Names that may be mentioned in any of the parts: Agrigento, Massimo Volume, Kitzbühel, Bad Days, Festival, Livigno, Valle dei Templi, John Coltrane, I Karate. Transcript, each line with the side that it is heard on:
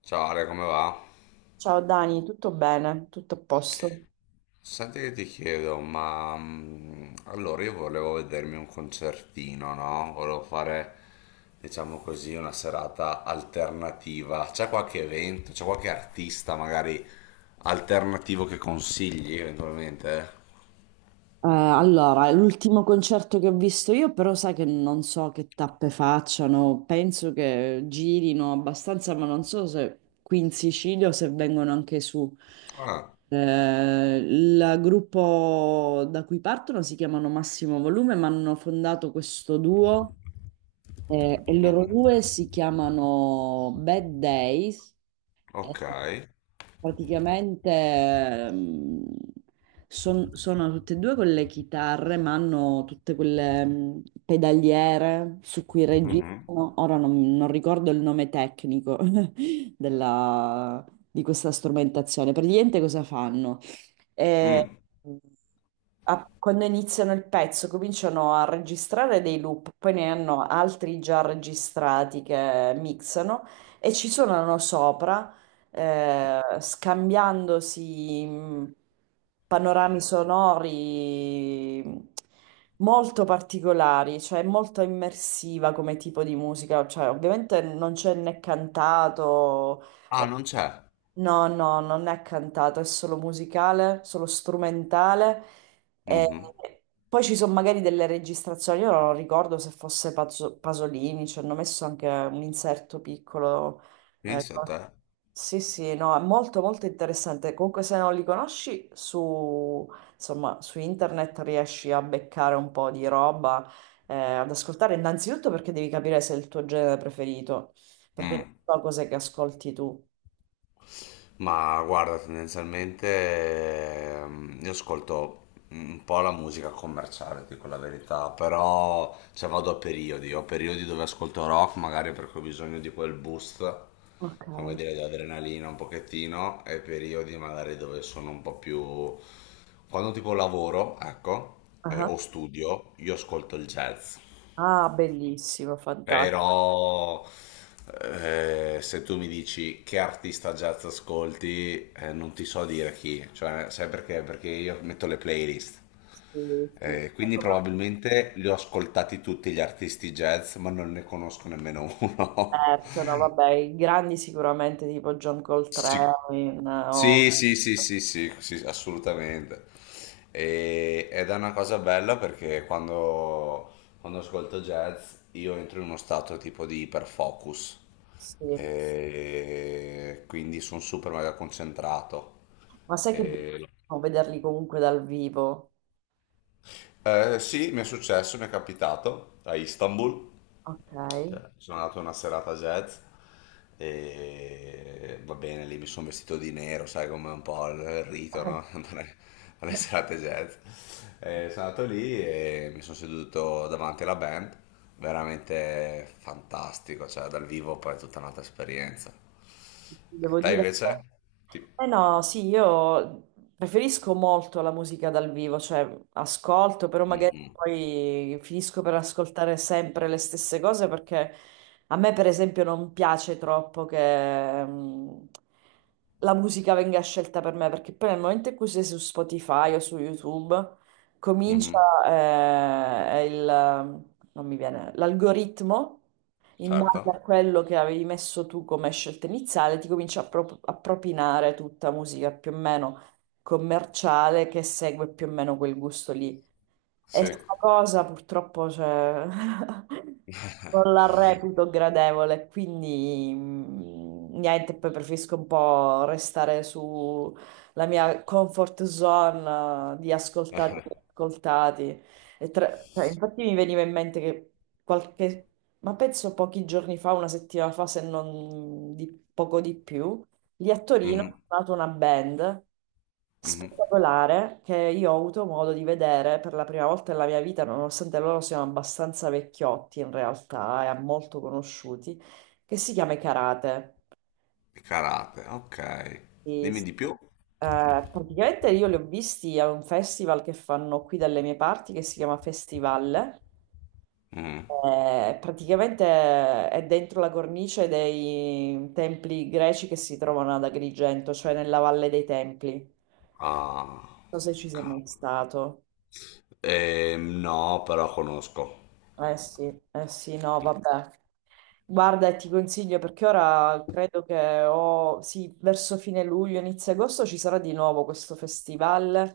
left: Ciao Ale, come va?
right: Ciao Dani, tutto bene? Tutto a posto?
left: Senti che ti chiedo, ma allora io volevo vedermi un concertino, no? Volevo fare, diciamo così, una serata alternativa. C'è qualche evento, c'è qualche artista magari alternativo che consigli eventualmente?
right: Allora, l'ultimo concerto che ho visto io, però sai che non so che tappe facciano, penso che girino abbastanza, ma non so se qui in Sicilia o se vengono anche su.
left: Ah,
right: Il gruppo da cui partono si chiamano Massimo Volume, ma hanno fondato questo duo, e loro
left: mhm,
right: due si chiamano Bad Days. eh,
left: ok.
right: Praticamente sono tutte e due con le chitarre, ma hanno tutte quelle, pedaliere su cui
left: Mhm,
right: registrano. Ora non ricordo il nome tecnico della- di questa strumentazione. Praticamente cosa fanno? Eh,
left: mm.
right: Quando iniziano il pezzo cominciano a registrare dei loop, poi ne hanno altri già registrati che mixano e ci suonano sopra, scambiandosi panorami sonori molto particolari, cioè molto immersiva come tipo di musica, cioè ovviamente non c'è né cantato.
left: Ah, non c'è.
right: No, no, non è cantato, è solo musicale, solo strumentale. E
left: Mhm.
right: poi ci sono magari delle registrazioni, io non ricordo se fosse Pasolini, ci hanno messo anche un inserto piccolo. eh,
left: Pensa a te.
right: sì, sì, no, è molto molto interessante. Comunque se non li conosci su, insomma, su internet riesci a beccare un po' di roba, ad ascoltare, innanzitutto perché devi capire se è il tuo genere preferito, perché non
left: Mm.
right: so cos'è che ascolti tu.
left: Ma guarda, tendenzialmente io ascolto un po' la musica commerciale, dico la verità, però cioè, vado a periodi, ho periodi dove ascolto rock, magari perché ho bisogno di quel boost,
right: Ok.
left: come dire, di adrenalina un pochettino, e periodi magari dove sono un po' più... Quando tipo lavoro, ecco,
right: Ah,
left: o studio, io ascolto il jazz.
right: ah, bellissimo, fantastico.
left: Però se tu mi dici che artista jazz ascolti, non ti so dire chi, cioè, sai perché? Perché io metto le playlist.
right: Sì, sì.
left: Quindi probabilmente li ho ascoltati tutti gli artisti jazz, ma non ne conosco nemmeno uno.
right: Certo, no, vabbè, i grandi sicuramente tipo John Coltrane,
left: Sì.
right: o-
left: Sì, sì, sì, sì, sì, sì, assolutamente. Ed è una cosa bella perché quando ascolto jazz io entro in uno stato tipo di iperfocus
right: sì.
left: e quindi sono super mega concentrato.
right: Ma sai che è
left: E-
right: bellissimo vederli comunque dal vivo?
left: eh, sì, mi è successo, mi è capitato a Istanbul.
right: Ok.
left: Cioè, sono andato a una serata jazz e va bene, lì mi sono vestito di nero, sai come è un po' il rito, no? Andare alle serate jazz. E sono andato lì e mi sono seduto davanti alla band, veramente fantastico, cioè dal vivo poi è tutta un'altra esperienza.
right: Devo
left: Te
right: dire.
left: invece? Ti-
right: Eh no, sì, io preferisco molto la musica dal vivo, cioè ascolto, però magari
left: Mhm,
right: poi finisco per ascoltare sempre le stesse cose perché a me, per esempio, non piace troppo che, la musica venga scelta per me, perché poi nel momento in cui sei su Spotify o su YouTube, comincia,
left: mhm,
right: non mi viene, l'algoritmo in base a
left: certo,
right: quello che avevi messo tu come scelta iniziale, ti comincia a propinare tutta musica più o meno commerciale che segue più o meno quel gusto lì. E
left: sì.
right: sta cosa purtroppo, cioè, non la reputo gradevole, quindi, niente, poi preferisco un po' restare sulla mia comfort zone, di ascoltati, ascoltati. E cioè, infatti mi veniva in mente che qualche, ma penso pochi giorni fa, una settimana fa, se non di poco di più, lì a Torino ho
left: Mhm,
right: suonato una band
left: mhm.
right: spettacolare che io ho avuto modo di vedere per la prima volta nella mia vita, nonostante loro siano abbastanza vecchiotti in realtà e molto conosciuti, che si chiama I Karate.
left: Karate, ok.
right: Sì,
left: Dimmi
right: sì.
left: di più.
right: Praticamente io li ho visti a un festival che fanno qui dalle mie parti che si chiama Festival.
left: Mhm.
right: Praticamente è dentro la cornice dei templi greci che si trovano ad Agrigento, cioè nella Valle dei Templi. Non
left: Ah,
right: so se ci sei mai
left: cavolo.
right: stato.
left: No, però conosco.
right: Eh sì, eh sì, no, vabbè. Guarda, e ti consiglio perché ora credo che o sì, verso fine luglio, inizio agosto ci sarà di nuovo questo festival.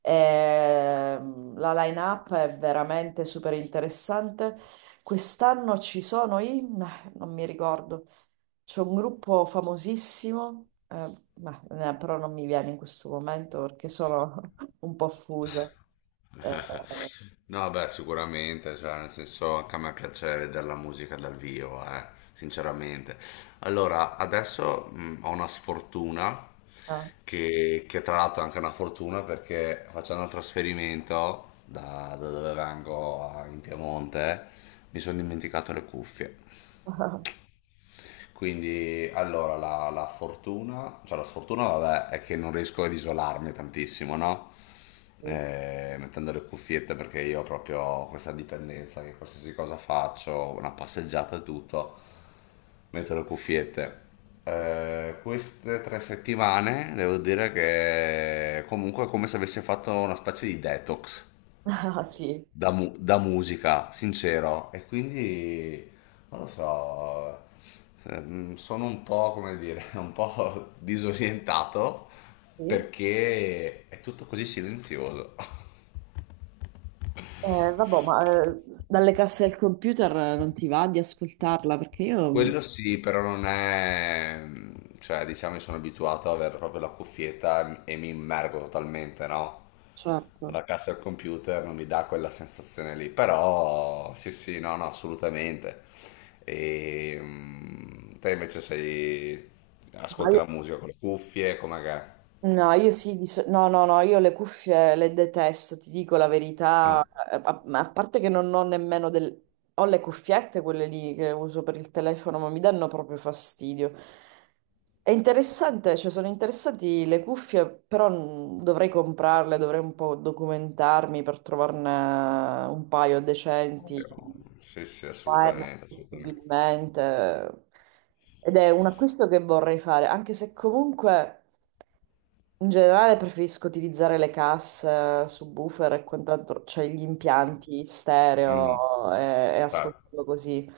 right: La line-up è veramente super interessante. Quest'anno ci sono i... meh, non mi ricordo. C'è un gruppo famosissimo, meh, però non mi viene in questo momento perché sono un po' fusa. Eh,
left: No, beh, sicuramente, cioè, nel senso, anche a me piace vedere la musica dal vivo, sinceramente. Allora, adesso ho una sfortuna,
right: ah,
left: che tra l'altro è anche una fortuna perché facendo il trasferimento da, da dove vengo in Piemonte, mi sono dimenticato le cuffie. Quindi, allora, la fortuna, cioè la sfortuna, vabbè, è che non riesco ad isolarmi tantissimo, no?
right: sì.
left: Mettendo le cuffiette perché io ho proprio questa dipendenza che qualsiasi cosa faccio, una passeggiata e tutto, metto le cuffiette.
right: Sì.
left: Queste tre settimane devo dire che comunque è come se avessi fatto una specie di detox
right: Ah, sì.
left: da, da musica, sincero. E quindi, non lo so, sono un po', come dire, un po' disorientato
right: Sì.
left: perché è tutto così silenzioso.
right: Vabbè, ma, dalle casse del computer, non ti va di ascoltarla perché
left: Quello sì, però non è... mm, cioè diciamo che sono abituato ad avere proprio la cuffietta e mi immergo totalmente, no?
right: certo,
left: La cassa al computer non mi dà quella sensazione lì, però sì sì, no, no, assolutamente. E mm, te invece sei...
right: ma
left: ascolti la
right: io
left: musica con le cuffie, com'è che è?
right: no, io sì, no, no, no, io le cuffie le detesto, ti dico la
left: Ah,
right: verità. A parte che non ho nemmeno del... Ho le cuffiette, quelle lì che uso per il telefono, ma mi danno proprio fastidio. È interessante, cioè sono interessanti le cuffie, però, dovrei comprarle, dovrei un po' documentarmi per trovarne un paio decenti,
left: io- sì sì,
right: wireless
left: assolutamente, assolutamente.
right: possibilmente. Ed è un acquisto che vorrei fare, anche se comunque... In generale preferisco utilizzare le casse, subwoofer e quant'altro, cioè gli impianti
left: Mm,
right: stereo e
left: certo,
right: ascoltarlo così.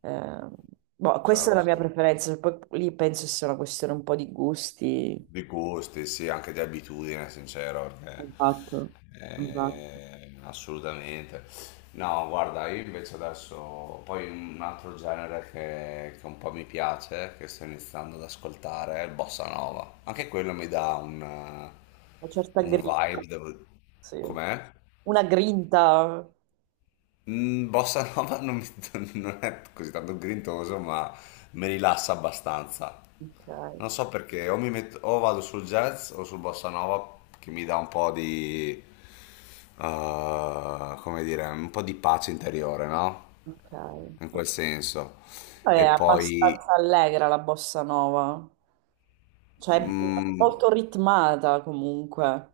right: Eh, Boh, questa è
left: certo,
right: la mia
left: certo.
right: preferenza, cioè, poi lì penso sia una questione un po' di gusti.
left: Di gusti, sì, anche di abitudine, sincero, perché,
right: Esatto, esatto.
left: assolutamente. No, guarda, io invece adesso, poi un altro genere che un po' mi piace, che sto iniziando ad ascoltare, è il bossa nova. Anche quello mi dà
right: Una certa
left: un
right: grinta,
left: vibe, devo...
right: sì.
left: Com'è?
right: Una grinta.
left: Mm, bossa nova non, non è così tanto grintoso, ma mi rilassa abbastanza.
right: Ok,
left: Non so perché, o, mi metto, o vado sul jazz o sul bossa nova che mi dà un po' di, come dire, un po' di pace interiore, no?
right: ok.
left: In quel senso.
right: È
left: E
right: abbastanza
left: poi,
right: allegra la bossa nova, cioè è
left: mm,
right: molto ritmata comunque.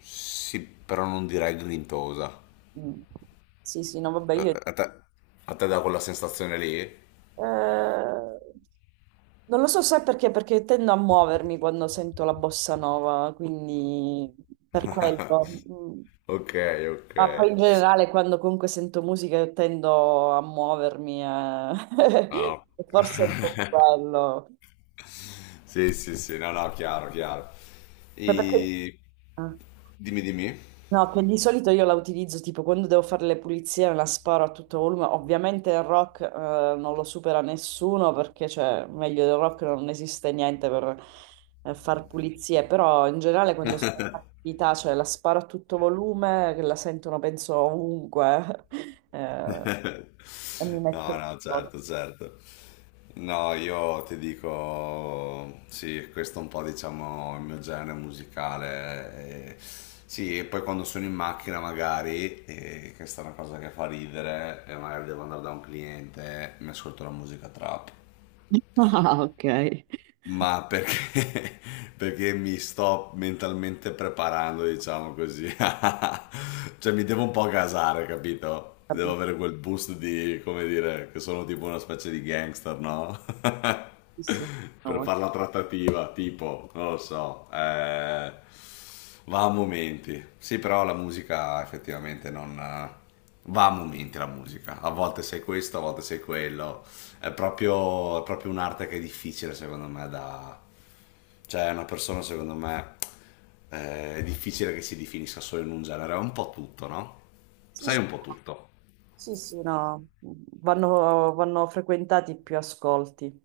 left: sì, però non direi grintosa.
right: Mm. Sì, sì, no, vabbè,
left: A
right: io...
left: te, a te- a te dà quella sensazione lì?
right: eh, non lo so se perché, perché tendo a muovermi quando sento la bossa nova, quindi per quello. Mm.
left: Ok, ok.
right: Ma poi in generale quando comunque sento musica io tendo a muovermi, eh.
left: No.
right: E forse è un po' quello.
left: Sì, sì, sì, no, no, chiaro, chiaro.
right: Ma Perché...
left: E...
right: ah.
left: Dimmi, dimmi.
right: No, che di solito io la utilizzo tipo quando devo fare le pulizie, me la sparo a tutto volume. Ovviamente il rock, non lo supera nessuno perché, cioè, meglio del rock non esiste niente per, far pulizie, però in generale quando sono in attività, cioè la sparo a tutto volume, che la sentono penso ovunque. eh, e mi metto
left: No,
right: in
left: no,
right: modo.
left: certo, certo. No, io ti dico, sì, questo è un po', diciamo, il mio genere musicale. Eh, sì, e poi quando sono in macchina magari, questa è una cosa che fa ridere, e magari devo andare da un cliente, mi ascolto la musica trap.
right: Ah, ok.
left: Ma perché, perché mi sto mentalmente preparando, diciamo così. Cioè mi devo un po' gasare, capito? Devo
right: Capisci?
left: avere quel boost di, come dire, che sono tipo una specie di gangster, no?
right: Sì, sì.
left: Per
right: No,
left: fare la trattativa, tipo, non lo so. Eh. Va a momenti. Sì, però la musica effettivamente non... va a momenti la musica. A volte sei questo, a volte sei quello. È proprio un'arte che è difficile secondo me da... Cioè, una persona secondo me è difficile che si definisca solo in un genere. È un po' tutto, no?
right: sì,
left: Sai
right: sì.
left: un po' tutto.
right: Sì, sì, no, vanno, vanno frequentati più ascolti.